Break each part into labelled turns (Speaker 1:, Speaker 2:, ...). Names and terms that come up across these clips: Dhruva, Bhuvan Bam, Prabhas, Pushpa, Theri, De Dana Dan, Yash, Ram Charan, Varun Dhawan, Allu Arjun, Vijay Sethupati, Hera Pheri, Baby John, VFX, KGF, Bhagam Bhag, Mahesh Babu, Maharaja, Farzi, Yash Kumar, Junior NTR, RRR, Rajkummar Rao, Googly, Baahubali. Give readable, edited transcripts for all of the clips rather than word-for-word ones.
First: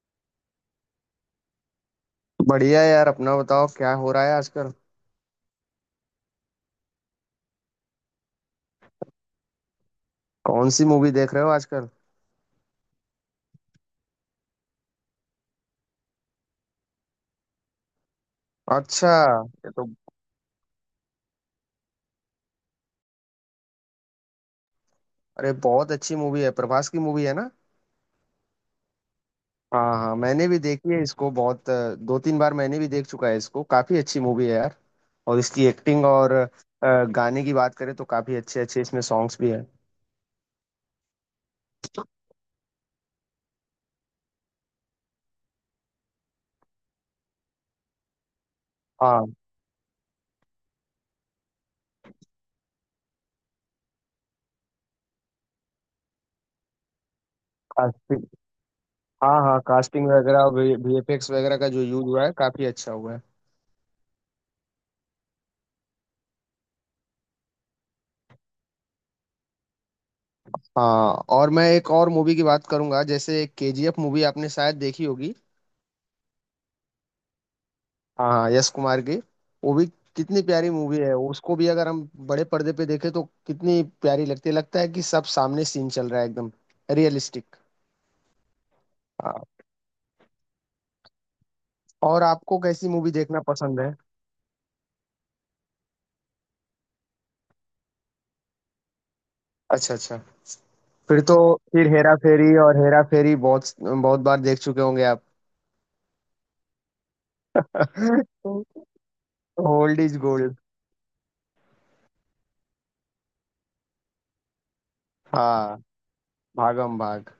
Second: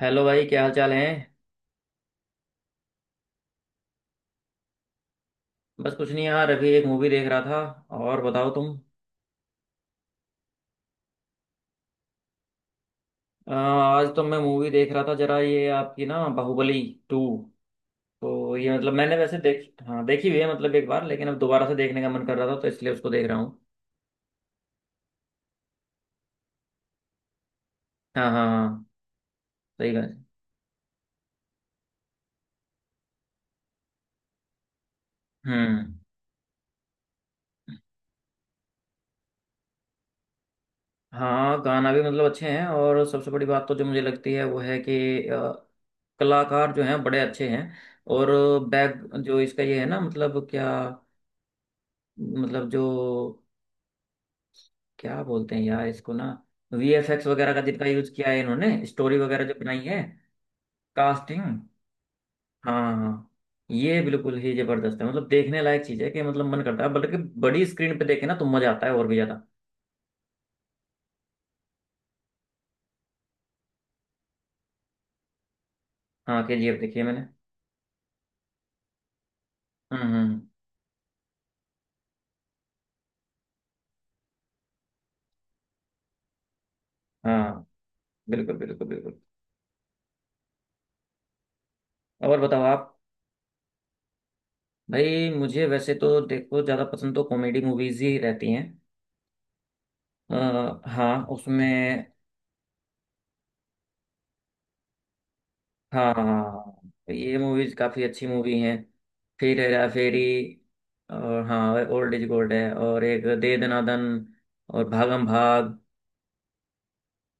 Speaker 1: Hello भाई, क्या हाल चाल है।
Speaker 2: बढ़िया है यार। अपना बताओ क्या हो रहा है आजकल।
Speaker 1: बस कुछ नहीं यार, अभी एक मूवी देख रहा था। और बताओ तुम।
Speaker 2: कौन सी मूवी देख रहे हो आजकल?
Speaker 1: आज तो मैं मूवी देख रहा था, जरा ये आपकी ना बाहुबली टू। तो ये मतलब
Speaker 2: अच्छा।
Speaker 1: मैंने वैसे
Speaker 2: ये
Speaker 1: देख
Speaker 2: तो,
Speaker 1: हाँ देखी हुई है मतलब एक बार, लेकिन अब दोबारा से देखने का मन कर रहा था तो इसलिए उसको देख रहा हूँ।
Speaker 2: अरे बहुत अच्छी मूवी है, प्रभास की मूवी है ना।
Speaker 1: हाँ, हाँ, हाँ। सही
Speaker 2: हाँ
Speaker 1: बात
Speaker 2: हाँ,
Speaker 1: है।
Speaker 2: मैंने भी देखी है इसको बहुत दो तीन बार मैंने भी देख चुका है इसको। काफी अच्छी मूवी है यार। और इसकी
Speaker 1: हम्म।
Speaker 2: एक्टिंग और गाने की बात करें तो काफी अच्छे अच्छे इसमें सॉन्ग्स भी हैं।
Speaker 1: हाँ, गाना भी मतलब अच्छे हैं, और सबसे बड़ी बात तो जो मुझे लगती है वो है कि कलाकार जो हैं बड़े अच्छे हैं। और बैक
Speaker 2: हाँ,
Speaker 1: जो इसका ये है ना, मतलब क्या, मतलब जो, क्या बोलते हैं यार इसको ना, वीएफएक्स वगैरह का जितना यूज
Speaker 2: कास्टिंग।
Speaker 1: किया है इन्होंने, स्टोरी
Speaker 2: हाँ
Speaker 1: वगैरह जो
Speaker 2: हाँ,
Speaker 1: बनाई है।
Speaker 2: कास्टिंग वगैरह। VFX
Speaker 1: casting. हाँ,
Speaker 2: वगैरह का जो यूज हुआ है काफी अच्छा
Speaker 1: हाँ,
Speaker 2: हुआ है।
Speaker 1: हाँ। ये बिल्कुल ही जबरदस्त है, मतलब देखने लायक चीज है कि, मतलब मन करता है, बल्कि बड़ी स्क्रीन पे देखे ना तो मजा आता है और भी ज्यादा।
Speaker 2: हाँ, और मैं एक और मूवी की बात करूंगा, जैसे केजीएफ मूवी आपने शायद देखी होगी।
Speaker 1: हाँ, केजीएफ देखी है मैंने।
Speaker 2: हाँ हाँ, यश कुमार की। वो भी
Speaker 1: हम्म,
Speaker 2: कितनी प्यारी मूवी है, उसको भी अगर हम बड़े पर्दे पे देखें तो कितनी प्यारी लगती है, लगता है कि सब सामने सीन चल रहा है एकदम रियलिस्टिक।
Speaker 1: हाँ, बिल्कुल बिल्कुल बिल्कुल।
Speaker 2: हाँ, और
Speaker 1: और
Speaker 2: आपको
Speaker 1: बताओ आप।
Speaker 2: कैसी मूवी देखना पसंद है?
Speaker 1: भाई मुझे वैसे तो देखो ज्यादा पसंद तो कॉमेडी मूवीज ही रहती हैं।
Speaker 2: अच्छा अच्छा।
Speaker 1: आ,
Speaker 2: फिर
Speaker 1: हाँ
Speaker 2: तो, फिर
Speaker 1: उसमें।
Speaker 2: हेरा फेरी और हेरा फेरी बहुत बहुत बार देख चुके होंगे आप।
Speaker 1: हाँ, हाँ, हाँ। तो ये मूवीज काफी अच्छी मूवी हैं। फिर Hera
Speaker 2: old is
Speaker 1: Pheri.
Speaker 2: Gold.
Speaker 1: और हाँ, ओल्ड इज गोल्ड है, और एक दे दना दन और भागम
Speaker 2: हाँ,
Speaker 1: भाग।
Speaker 2: भागम भाग।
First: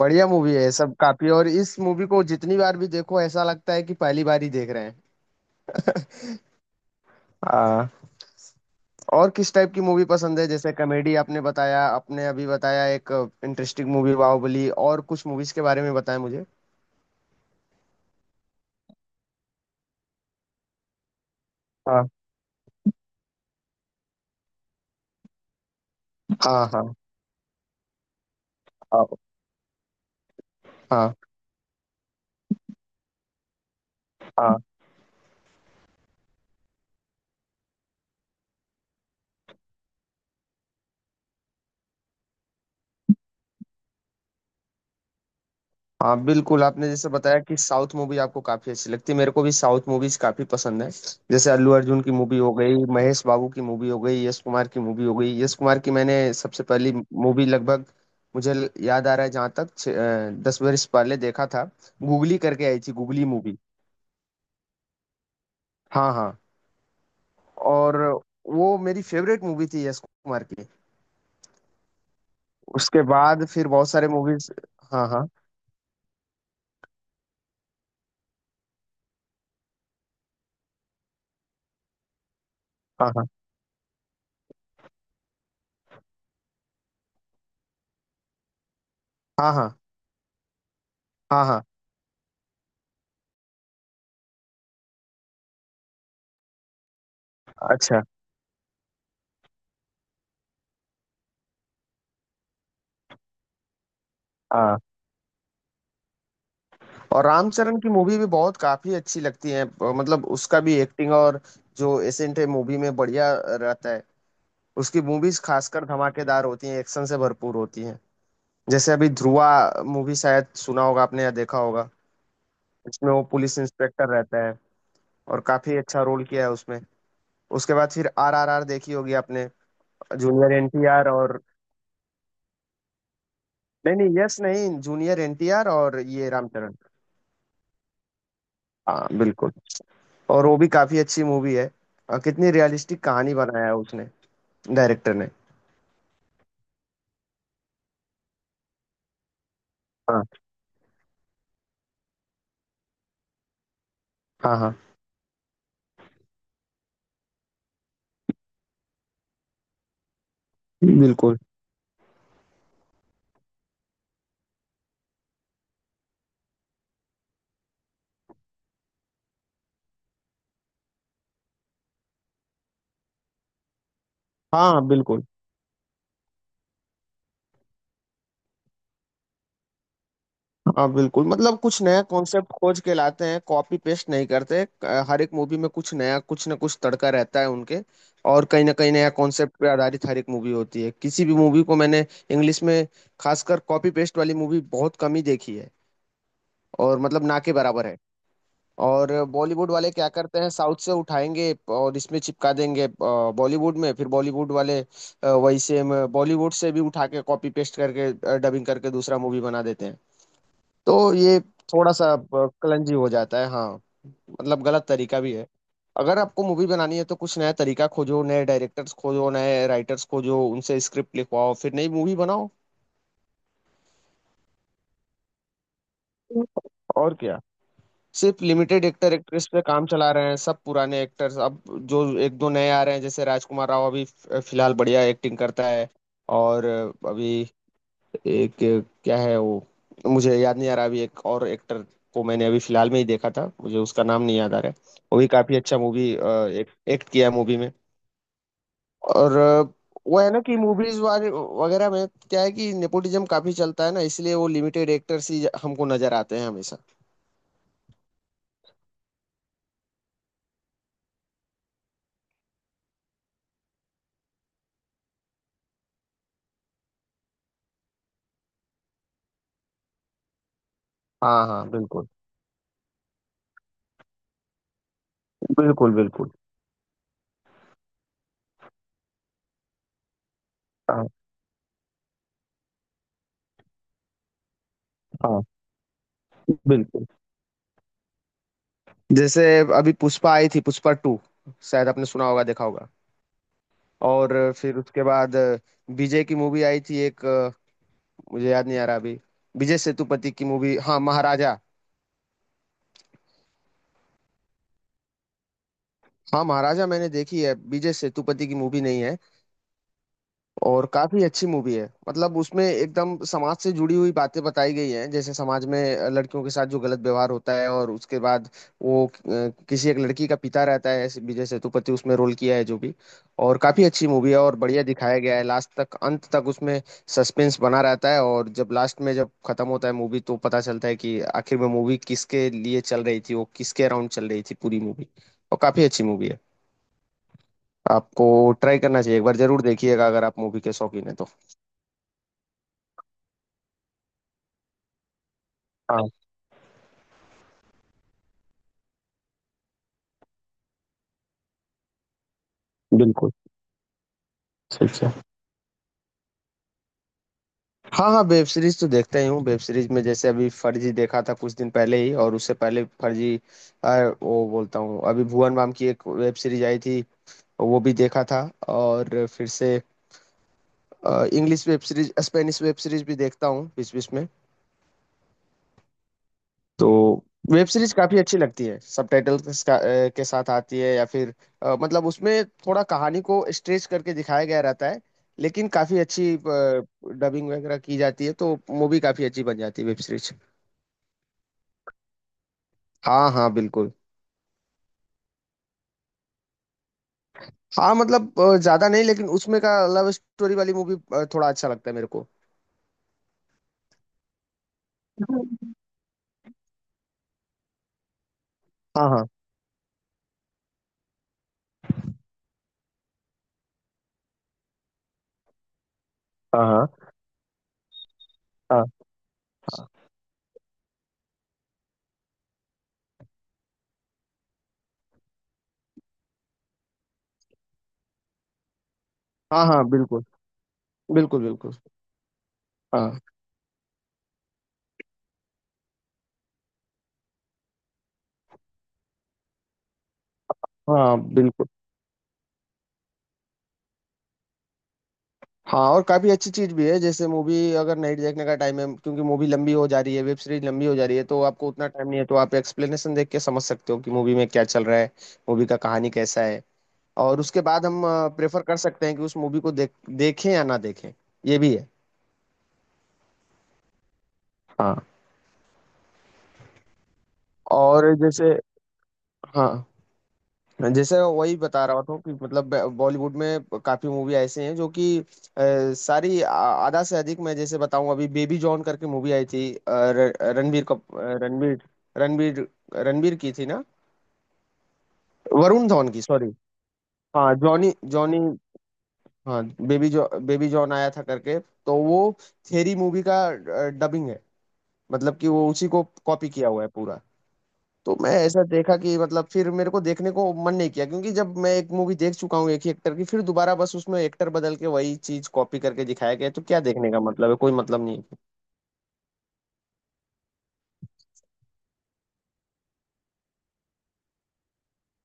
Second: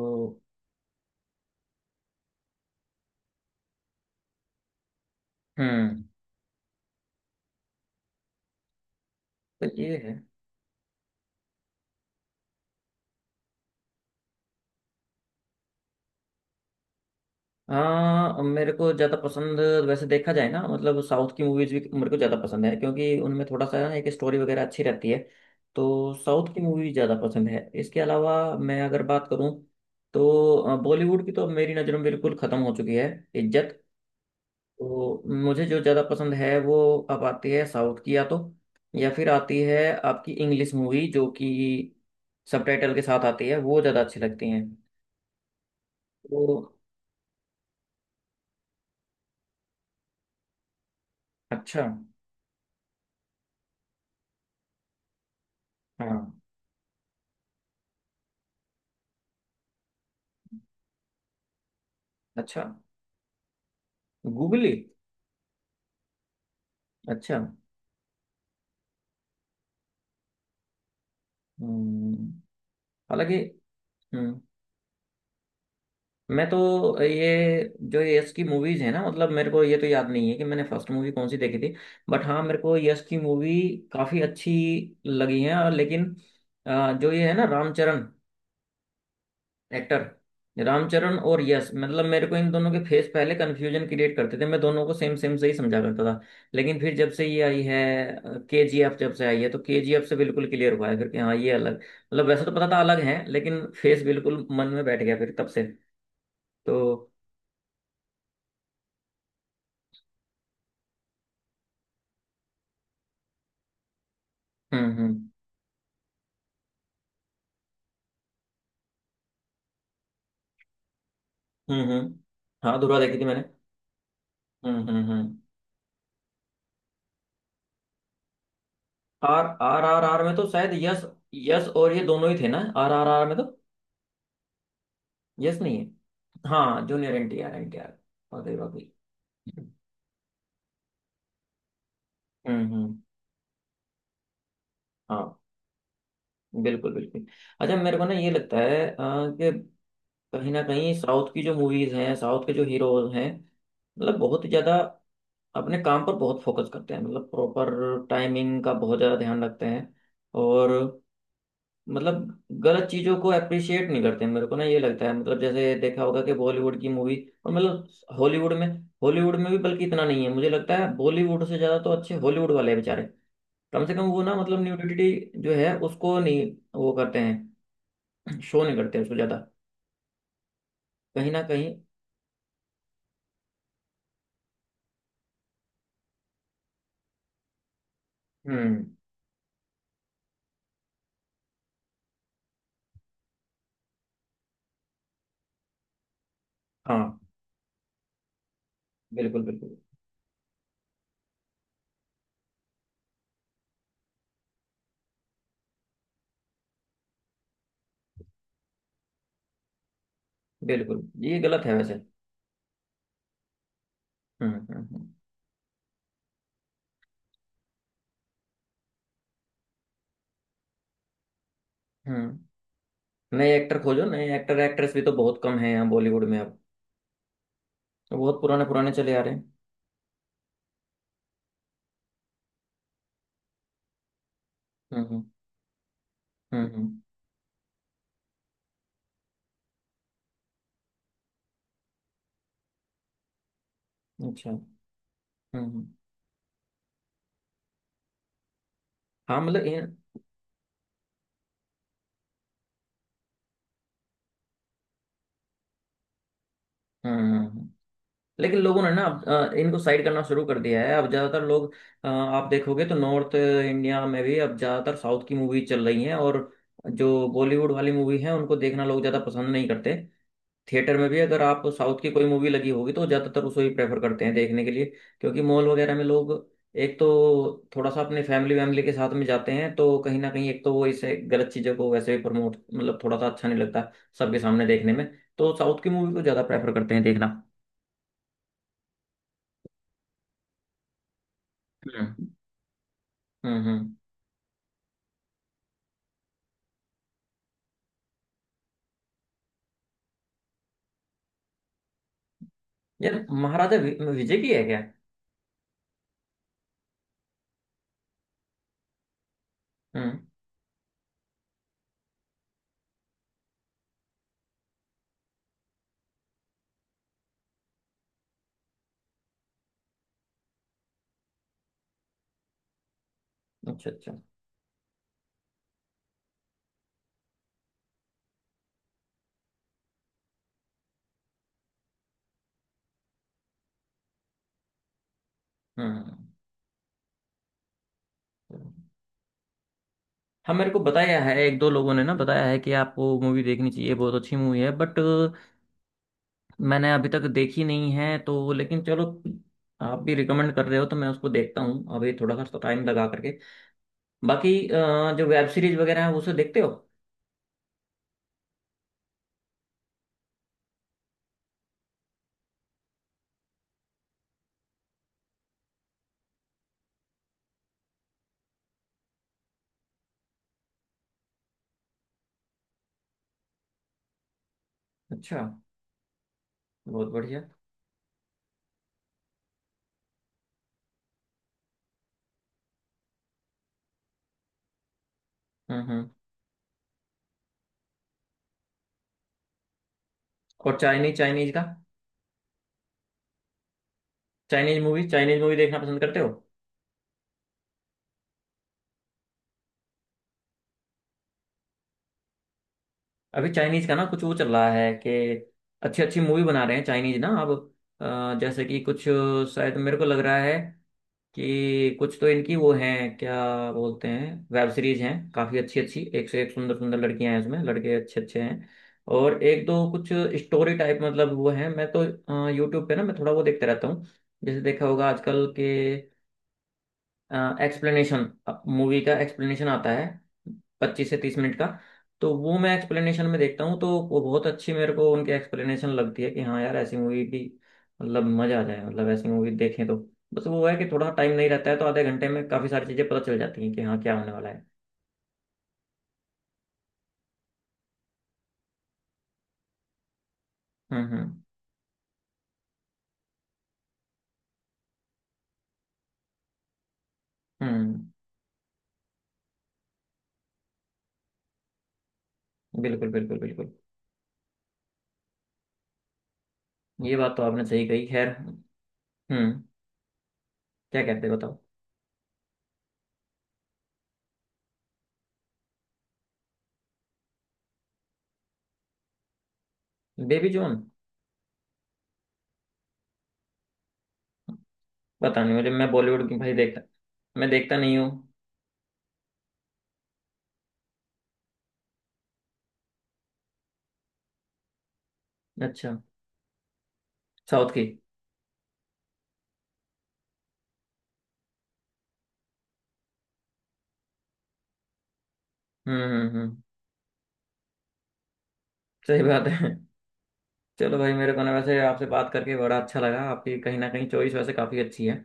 Speaker 2: बढ़िया मूवी है सब काफी, और इस मूवी को जितनी बार भी देखो ऐसा लगता है कि पहली बार ही देख रहे
Speaker 1: हम्म।
Speaker 2: हैं। हाँ। और किस
Speaker 1: तो
Speaker 2: टाइप की
Speaker 1: ये
Speaker 2: मूवी
Speaker 1: है।
Speaker 2: पसंद है? जैसे कॉमेडी आपने बताया, आपने अभी बताया एक इंटरेस्टिंग मूवी बाहुबली और कुछ मूवीज के बारे में बताया मुझे।
Speaker 1: हाँ मेरे को ज़्यादा पसंद, वैसे देखा जाए ना, मतलब साउथ की मूवीज भी
Speaker 2: हाँ,
Speaker 1: मेरे को ज़्यादा पसंद है क्योंकि उनमें थोड़ा सा ना एक स्टोरी वगैरह अच्छी रहती है। तो साउथ की
Speaker 2: हाँ,
Speaker 1: मूवी
Speaker 2: हाँ,
Speaker 1: ज़्यादा पसंद है, इसके अलावा मैं अगर
Speaker 2: हाँ,
Speaker 1: बात करूँ तो
Speaker 2: हाँ,
Speaker 1: बॉलीवुड की तो अब मेरी नज़र में बिल्कुल ख़त्म हो चुकी है इज्जत।
Speaker 2: हाँ।
Speaker 1: तो मुझे जो ज़्यादा पसंद है वो अब आती है साउथ की, या तो, या फिर आती है आपकी इंग्लिश मूवी जो कि सबटाइटल के साथ आती है, वो ज़्यादा अच्छी लगती हैं।
Speaker 2: हाँ
Speaker 1: तो
Speaker 2: बिल्कुल, आपने जैसे बताया कि साउथ मूवी आपको काफी अच्छी लगती है। मेरे को भी साउथ मूवीज काफी पसंद है। जैसे अल्लू
Speaker 1: अच्छा।
Speaker 2: अर्जुन की मूवी हो गई, महेश बाबू की मूवी हो गई, यश कुमार की मूवी हो गई। यश कुमार की मैंने
Speaker 1: हाँ।
Speaker 2: सबसे पहली मूवी लगभग याद आ रहा है, जहाँ तक दस बरस पहले देखा था। गूगली
Speaker 1: अच्छा।
Speaker 2: करके आई थी गूगली मूवी।
Speaker 1: गूगली।
Speaker 2: हाँ हाँ।
Speaker 1: अच्छा।
Speaker 2: और वो मेरी फेवरेट मूवी थी यश कुमार की।
Speaker 1: हम्म।
Speaker 2: उसके
Speaker 1: हालांकि।
Speaker 2: बाद फिर बहुत सारे
Speaker 1: हम्म।
Speaker 2: मूवीज। हाँ, हाँ,
Speaker 1: मैं तो, ये, जो ये यश की मूवीज़ है ना, मतलब मेरे को ये तो याद नहीं है कि मैंने फर्स्ट मूवी कौन सी देखी थी, बट हाँ मेरे को यश
Speaker 2: हाँ,
Speaker 1: की
Speaker 2: हाँ,
Speaker 1: मूवी काफ़ी अच्छी लगी है। और लेकिन जो ये है ना रामचरण,
Speaker 2: हाँ, हाँ,
Speaker 1: एक्टर रामचरण और
Speaker 2: हाँ, हाँ,
Speaker 1: यश, मतलब मेरे को इन दोनों के फेस पहले कंफ्यूजन क्रिएट करते थे, मैं दोनों को सेम सेम से ही समझा करता था। लेकिन फिर जब से ये आई है
Speaker 2: अच्छा,
Speaker 1: केजीएफ, जब से आई है तो केजीएफ से बिल्कुल क्लियर हुआ है फिर कि हाँ ये अलग, मतलब वैसे तो पता था अलग है, लेकिन फेस बिल्कुल मन
Speaker 2: हाँ।
Speaker 1: में बैठ गया फिर तब से। तो
Speaker 2: और रामचरण की मूवी भी बहुत काफी अच्छी लगती है, मतलब उसका भी एक्टिंग और जो एसेंट है मूवी में बढ़िया रहता है।
Speaker 1: हम्म,
Speaker 2: उसकी
Speaker 1: हम्म,
Speaker 2: मूवीज खासकर धमाकेदार होती हैं, एक्शन से भरपूर होती हैं। जैसे अभी ध्रुवा मूवी शायद सुना होगा आपने या देखा
Speaker 1: हम्म,
Speaker 2: होगा।
Speaker 1: हम्म। हाँ धुरा
Speaker 2: इसमें
Speaker 1: देखी
Speaker 2: वो
Speaker 1: थी मैंने।
Speaker 2: पुलिस इंस्पेक्टर रहता है
Speaker 1: हम्म, हम्म, हम्म।
Speaker 2: और काफी अच्छा रोल किया है उसमें। उसके बाद फिर आर आर आर देखी होगी
Speaker 1: आर
Speaker 2: आपने।
Speaker 1: आर आर, आर में तो
Speaker 2: जूनियर
Speaker 1: शायद यश,
Speaker 2: एनटीआर और
Speaker 1: यश और ये दोनों ही थे ना आर आर आर में। तो
Speaker 2: नहीं नहीं, यस नहीं, जूनियर
Speaker 1: यश
Speaker 2: एनटीआर
Speaker 1: नहीं है।
Speaker 2: और ये रामचरण।
Speaker 1: हाँ, जूनियर एन टी आर, एन टी आर। और
Speaker 2: हाँ बिल्कुल। और वो भी काफी अच्छी मूवी है। कितनी
Speaker 1: हम्म, हम्म।
Speaker 2: रियलिस्टिक कहानी बनाया है उसने, डायरेक्टर ने।
Speaker 1: हाँ, बिल्कुल बिल्कुल। अच्छा, मेरे को ना ये लगता है कि
Speaker 2: हाँ
Speaker 1: कहीं ना कहीं साउथ की जो मूवीज हैं, साउथ के जो हीरोज हैं, मतलब बहुत ही
Speaker 2: हाँ हाँ
Speaker 1: ज्यादा अपने काम पर बहुत फोकस करते हैं, मतलब प्रॉपर टाइमिंग का बहुत ज्यादा ध्यान रखते हैं। और
Speaker 2: बिल्कुल।
Speaker 1: मतलब गलत चीजों को अप्रिशिएट नहीं करते हैं। मेरे को ना ये लगता है, मतलब जैसे देखा होगा कि बॉलीवुड की मूवी और मतलब हॉलीवुड में, हॉलीवुड में भी बल्कि इतना नहीं है, मुझे लगता है बॉलीवुड से ज्यादा तो अच्छे हॉलीवुड वाले हैं बेचारे। कम से कम वो ना, मतलब
Speaker 2: हाँ
Speaker 1: न्यूडिटी
Speaker 2: बिल्कुल।
Speaker 1: जो है उसको नहीं वो करते हैं, शो नहीं करते उसको ज्यादा।
Speaker 2: हाँ बिल्कुल।
Speaker 1: कहीं ना
Speaker 2: मतलब
Speaker 1: कहीं।
Speaker 2: कुछ नया कॉन्सेप्ट खोज के लाते हैं, कॉपी पेस्ट नहीं करते। हर एक मूवी में कुछ नया, कुछ ना कुछ तड़का रहता है उनके। और कहीं ना
Speaker 1: हम्म।
Speaker 2: कहीं नया कॉन्सेप्ट पे आधारित हर एक मूवी होती है। किसी भी मूवी को मैंने इंग्लिश में खासकर कॉपी पेस्ट वाली मूवी बहुत कम ही देखी है, और
Speaker 1: हाँ,
Speaker 2: मतलब ना के बराबर है। और
Speaker 1: बिल्कुल
Speaker 2: बॉलीवुड
Speaker 1: बिल्कुल
Speaker 2: वाले क्या करते हैं, साउथ से उठाएंगे और इसमें चिपका देंगे। बॉलीवुड में, फिर बॉलीवुड वाले वही सेम बॉलीवुड से भी उठा के कॉपी पेस्ट करके डबिंग करके दूसरा मूवी बना देते हैं।
Speaker 1: बिल्कुल,
Speaker 2: तो
Speaker 1: ये
Speaker 2: ये
Speaker 1: गलत है
Speaker 2: थोड़ा
Speaker 1: वैसे।
Speaker 2: सा कलंजी हो जाता है, हाँ।
Speaker 1: हम्म,
Speaker 2: मतलब
Speaker 1: हम्म,
Speaker 2: गलत
Speaker 1: हम्म,
Speaker 2: तरीका भी है। अगर आपको मूवी बनानी है तो कुछ नया तरीका खोजो, नए डायरेक्टर्स खोजो, नए राइटर्स खोजो, उनसे स्क्रिप्ट लिखवाओ, फिर नई मूवी बनाओ।
Speaker 1: हम्म। नए एक्टर खोजो, नए एक्टर एक्ट्रेस भी तो बहुत कम है यहाँ बॉलीवुड में अब,
Speaker 2: और क्या,
Speaker 1: तो बहुत
Speaker 2: सिर्फ
Speaker 1: पुराने
Speaker 2: लिमिटेड
Speaker 1: पुराने
Speaker 2: एक्टर
Speaker 1: चले आ रहे हैं।
Speaker 2: एक्ट्रेस पे काम चला रहे हैं सब पुराने एक्टर्स अब। जो एक दो नए आ रहे हैं जैसे राजकुमार राव, अभी फिलहाल
Speaker 1: हम्म,
Speaker 2: बढ़िया
Speaker 1: हम्म,
Speaker 2: एक्टिंग करता है। और
Speaker 1: हम्म,
Speaker 2: अभी एक, क्या है वो, मुझे याद नहीं आ रहा। अभी एक और एक्टर को मैंने अभी फिलहाल में ही देखा था, मुझे उसका नाम नहीं
Speaker 1: अच्छा,
Speaker 2: याद आ रहा
Speaker 1: हम्म,
Speaker 2: है। वो भी काफी अच्छा
Speaker 1: हम्म।
Speaker 2: मूवी एक्ट किया मूवी में। और
Speaker 1: हाँ मतलब इन।
Speaker 2: वो है ना कि मूवीज वगैरह में क्या है कि नेपोटिज्म काफी चलता है ना, इसलिए वो लिमिटेड एक्टर्स ही हमको नजर आते हैं हमेशा।
Speaker 1: हम्म, हम्म, हम्म, लेकिन लोगों ने ना अब इनको साइड करना शुरू कर दिया है, अब ज्यादातर लोग आप देखोगे तो नॉर्थ इंडिया में भी अब ज्यादातर साउथ की मूवी चल रही है। और जो बॉलीवुड वाली मूवी है उनको देखना लोग ज्यादा पसंद नहीं करते। थिएटर में भी अगर
Speaker 2: हाँ
Speaker 1: आप
Speaker 2: हाँ,
Speaker 1: साउथ
Speaker 2: बिल्कुल
Speaker 1: की कोई मूवी लगी होगी तो ज़्यादातर उसको ही प्रेफर करते हैं देखने के लिए, क्योंकि मॉल
Speaker 2: बिल्कुल
Speaker 1: वगैरह में
Speaker 2: बिल्कुल।
Speaker 1: लोग, एक तो थोड़ा सा अपने फैमिली वैमिली के साथ में जाते हैं, तो कहीं ना कहीं एक तो वो इसे, गलत चीज़ों को वैसे भी प्रमोट, मतलब थोड़ा सा अच्छा नहीं लगता सबके सामने देखने में।
Speaker 2: हाँ
Speaker 1: तो साउथ की मूवी को ज़्यादा प्रेफर करते हैं
Speaker 2: बिल्कुल।
Speaker 1: देखना।
Speaker 2: जैसे अभी पुष्पा आई थी, पुष्पा टू, शायद आपने सुना
Speaker 1: हम्म,
Speaker 2: होगा, देखा होगा।
Speaker 1: हम्म, हम्म।
Speaker 2: और फिर उसके बाद विजय की मूवी आई थी एक, मुझे याद नहीं आ रहा अभी। विजय सेतुपति की मूवी, हाँ, महाराजा।
Speaker 1: यार महाराजा विजय की है क्या?
Speaker 2: हाँ, महाराजा मैंने देखी है, विजय सेतुपति की मूवी नहीं है।
Speaker 1: हम्म।
Speaker 2: और काफी अच्छी मूवी है, मतलब उसमें एकदम समाज से जुड़ी हुई बातें बताई गई हैं, जैसे समाज में लड़कियों के साथ जो गलत व्यवहार होता है। और उसके बाद वो किसी एक लड़की का पिता रहता है ऐसे, विजय सेतुपति उसमें रोल किया है जो भी। और काफी
Speaker 1: अच्छा,
Speaker 2: अच्छी
Speaker 1: अच्छा।
Speaker 2: मूवी है, और बढ़िया दिखाया गया है। लास्ट तक, अंत तक उसमें सस्पेंस बना रहता है, और जब लास्ट में जब खत्म होता है मूवी तो पता चलता है कि आखिर में मूवी किसके लिए चल रही थी, वो किसके अराउंड चल रही थी पूरी मूवी। और काफी अच्छी
Speaker 1: हम्म,
Speaker 2: मूवी है। आपको
Speaker 1: हम्म।
Speaker 2: ट्राई करना चाहिए, एक बार जरूर देखिएगा अगर आप
Speaker 1: हाँ
Speaker 2: मूवी
Speaker 1: मेरे
Speaker 2: के
Speaker 1: को
Speaker 2: शौकीन हैं।
Speaker 1: बताया है, एक दो लोगों ने ना बताया है कि आपको मूवी देखनी चाहिए बहुत अच्छी मूवी है, बट
Speaker 2: तो
Speaker 1: मैंने अभी तक देखी नहीं है। तो लेकिन चलो, आप भी रिकमेंड कर रहे हो तो मैं उसको देखता हूँ अभी थोड़ा सा टाइम लगा करके।
Speaker 2: बिल्कुल,
Speaker 1: बाकी
Speaker 2: सही कहा।
Speaker 1: जो वेब सीरीज वगैरह है उसे देखते हो?
Speaker 2: हाँ, हाँ, वेब सीरीज़ तो देखता ही हूँ। वेब सीरीज़ में जैसे अभी फर्जी देखा था कुछ दिन पहले ही, और उससे पहले फर्जी, अ, वो बोलता हूँ, अभी भुवन बाम की एक वेब सीरीज़ आई थी, वो भी देखा था। और फिर से English web series, Spanish web series भी देखता हूँ बीच-बीच में।
Speaker 1: अच्छा।
Speaker 2: तो
Speaker 1: बहुत बढ़िया।
Speaker 2: वेब सीरीज काफी अच्छी लगती है, सबटाइटल के के साथ आती है, या फिर मतलब उसमें थोड़ा कहानी को स्ट्रेच करके दिखाया गया रहता है, लेकिन
Speaker 1: हम्म,
Speaker 2: काफी
Speaker 1: हम्म।
Speaker 2: अच्छी डबिंग वगैरह की जाती है तो मूवी काफी अच्छी बन जाती है, वेब सीरीज।
Speaker 1: और चाइनीज, चाइनीज का,
Speaker 2: हाँ हाँ बिल्कुल।
Speaker 1: चाइनीज मूवी, चाइनीज मूवी देखना पसंद करते हो?
Speaker 2: हाँ मतलब ज्यादा नहीं, लेकिन उसमें का लव स्टोरी वाली मूवी थोड़ा अच्छा लगता है मेरे को।
Speaker 1: अभी चाइनीज का ना कुछ वो चल रहा है कि अच्छी अच्छी मूवी बना रहे हैं चाइनीज ना अब, जैसे कि कुछ,
Speaker 2: हाँ, हाँ,
Speaker 1: शायद मेरे को लग रहा है कि कुछ तो इनकी वो हैं, क्या बोलते हैं, वेब सीरीज हैं काफ़ी अच्छी अच्छी, एक से एक
Speaker 2: हाँ,
Speaker 1: सुंदर
Speaker 2: हाँ,
Speaker 1: सुंदर लड़कियां हैं इसमें, लड़के अच्छे अच्छे हैं।
Speaker 2: हाँ,
Speaker 1: और एक दो कुछ स्टोरी टाइप, मतलब वो हैं, मैं तो यूट्यूब पे ना मैं थोड़ा वो देखता रहता हूँ। जैसे देखा होगा आजकल के एक्सप्लेनेशन, मूवी का
Speaker 2: हाँ,
Speaker 1: एक्सप्लेनेशन
Speaker 2: हाँ
Speaker 1: आता है,
Speaker 2: बिल्कुल
Speaker 1: पच्चीस से तीस
Speaker 2: बिल्कुल
Speaker 1: मिनट का,
Speaker 2: बिल्कुल।
Speaker 1: तो वो मैं
Speaker 2: हाँ
Speaker 1: एक्सप्लेनेशन में देखता हूँ, तो वो बहुत अच्छी मेरे को उनकी एक्सप्लेनेशन लगती है कि हाँ यार, ऐसी मूवी भी, मतलब मजा आ जाए मतलब ऐसी मूवी देखें तो। बस वो है कि थोड़ा
Speaker 2: हाँ
Speaker 1: टाइम नहीं
Speaker 2: बिल्कुल।
Speaker 1: रहता है, तो आधे घंटे में काफी सारी चीजें पता चल जाती हैं कि हाँ क्या होने वाला है।
Speaker 2: हाँ। और काफी अच्छी चीज भी है। जैसे मूवी अगर नहीं देखने का टाइम है, क्योंकि मूवी लंबी हो जा रही है, वेब सीरीज लंबी हो
Speaker 1: हम्म,
Speaker 2: जा रही है,
Speaker 1: हम्म,
Speaker 2: तो आपको उतना टाइम नहीं है, तो आप एक्सप्लेनेशन देख के समझ सकते हो कि मूवी में क्या चल रहा है, मूवी का कहानी कैसा है। और उसके बाद हम
Speaker 1: हम्म,
Speaker 2: प्रेफर कर सकते हैं कि उस मूवी को देख देखें या ना देखें, ये भी है।
Speaker 1: बिल्कुल बिल्कुल बिल्कुल।
Speaker 2: हाँ।
Speaker 1: ये बात तो आपने सही कही,
Speaker 2: और
Speaker 1: खैर।
Speaker 2: जैसे,
Speaker 1: हम्म।
Speaker 2: हाँ,
Speaker 1: क्या
Speaker 2: जैसे
Speaker 1: कहते हैं
Speaker 2: वही
Speaker 1: बताओ।
Speaker 2: बता रहा था कि मतलब बॉलीवुड में काफी मूवी ऐसे हैं जो कि अ, सारी आ- आधा से अधिक, मैं जैसे बताऊं, अभी बेबी जॉन करके मूवी आई थी। अ, र-
Speaker 1: बेबी जॉन?
Speaker 2: रणबीर कप अ, रणबीर रणबीर रणबीर की थी ना?
Speaker 1: पता नहीं मुझे,
Speaker 2: वरुण
Speaker 1: मैं
Speaker 2: धवन की,
Speaker 1: बॉलीवुड की
Speaker 2: सॉरी।
Speaker 1: भाई देखता, मैं
Speaker 2: हाँ,
Speaker 1: देखता
Speaker 2: जॉनी
Speaker 1: नहीं हूँ।
Speaker 2: जॉनी, हाँ, बेबी जॉन आया था करके। तो वो थेरी मूवी का डबिंग है, मतलब कि वो उसी
Speaker 1: अच्छा।
Speaker 2: को कॉपी किया हुआ है पूरा।
Speaker 1: साउथ की।
Speaker 2: तो मैं ऐसा देखा कि मतलब फिर मेरे को देखने को मन नहीं किया, क्योंकि जब मैं एक मूवी देख चुका हूँ एक ही एक्टर की, फिर दोबारा बस उसमें एक्टर बदल के वही चीज कॉपी
Speaker 1: हम्म,
Speaker 2: करके
Speaker 1: हम्म,
Speaker 2: दिखाया गया है, तो क्या देखने का मतलब है, कोई मतलब नहीं है।
Speaker 1: सही बात है। चलो भाई, मेरे को ना वैसे आपसे बात करके बड़ा अच्छा लगा, आपकी कहीं ना कहीं चॉइस वैसे काफ़ी अच्छी है,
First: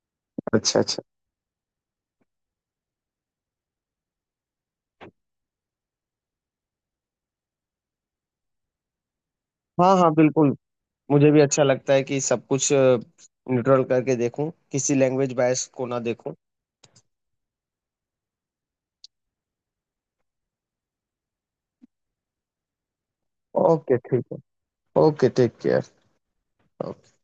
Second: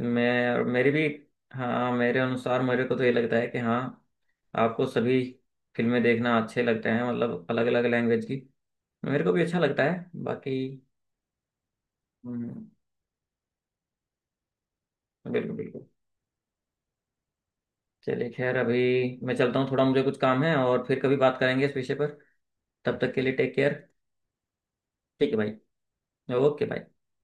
Speaker 1: मैं और
Speaker 2: अच्छा
Speaker 1: मेरी
Speaker 2: अच्छा।
Speaker 1: भी, हाँ मेरे अनुसार मेरे को तो ये लगता है कि हाँ आपको सभी फिल्में देखना अच्छे लगते हैं, मतलब अलग अलग लैंग्वेज की। मेरे को भी अच्छा लगता
Speaker 2: हाँ
Speaker 1: है
Speaker 2: हाँ बिल्कुल,
Speaker 1: बाकी।
Speaker 2: मुझे भी अच्छा लगता है कि सब
Speaker 1: हम्म,
Speaker 2: कुछ न्यूट्रल करके देखूं, किसी लैंग्वेज
Speaker 1: बिल्कुल
Speaker 2: बायस को
Speaker 1: बिल्कुल।
Speaker 2: ना देखूं।
Speaker 1: चलिए खैर, अभी मैं चलता हूँ थोड़ा, मुझे कुछ काम है, और फिर कभी बात करेंगे इस विषय पर। तब तक के लिए टेक केयर।
Speaker 2: ओके ठीक है। ओके,
Speaker 1: ठीक है
Speaker 2: टेक
Speaker 1: भाई।
Speaker 2: केयर।
Speaker 1: ओके भाई।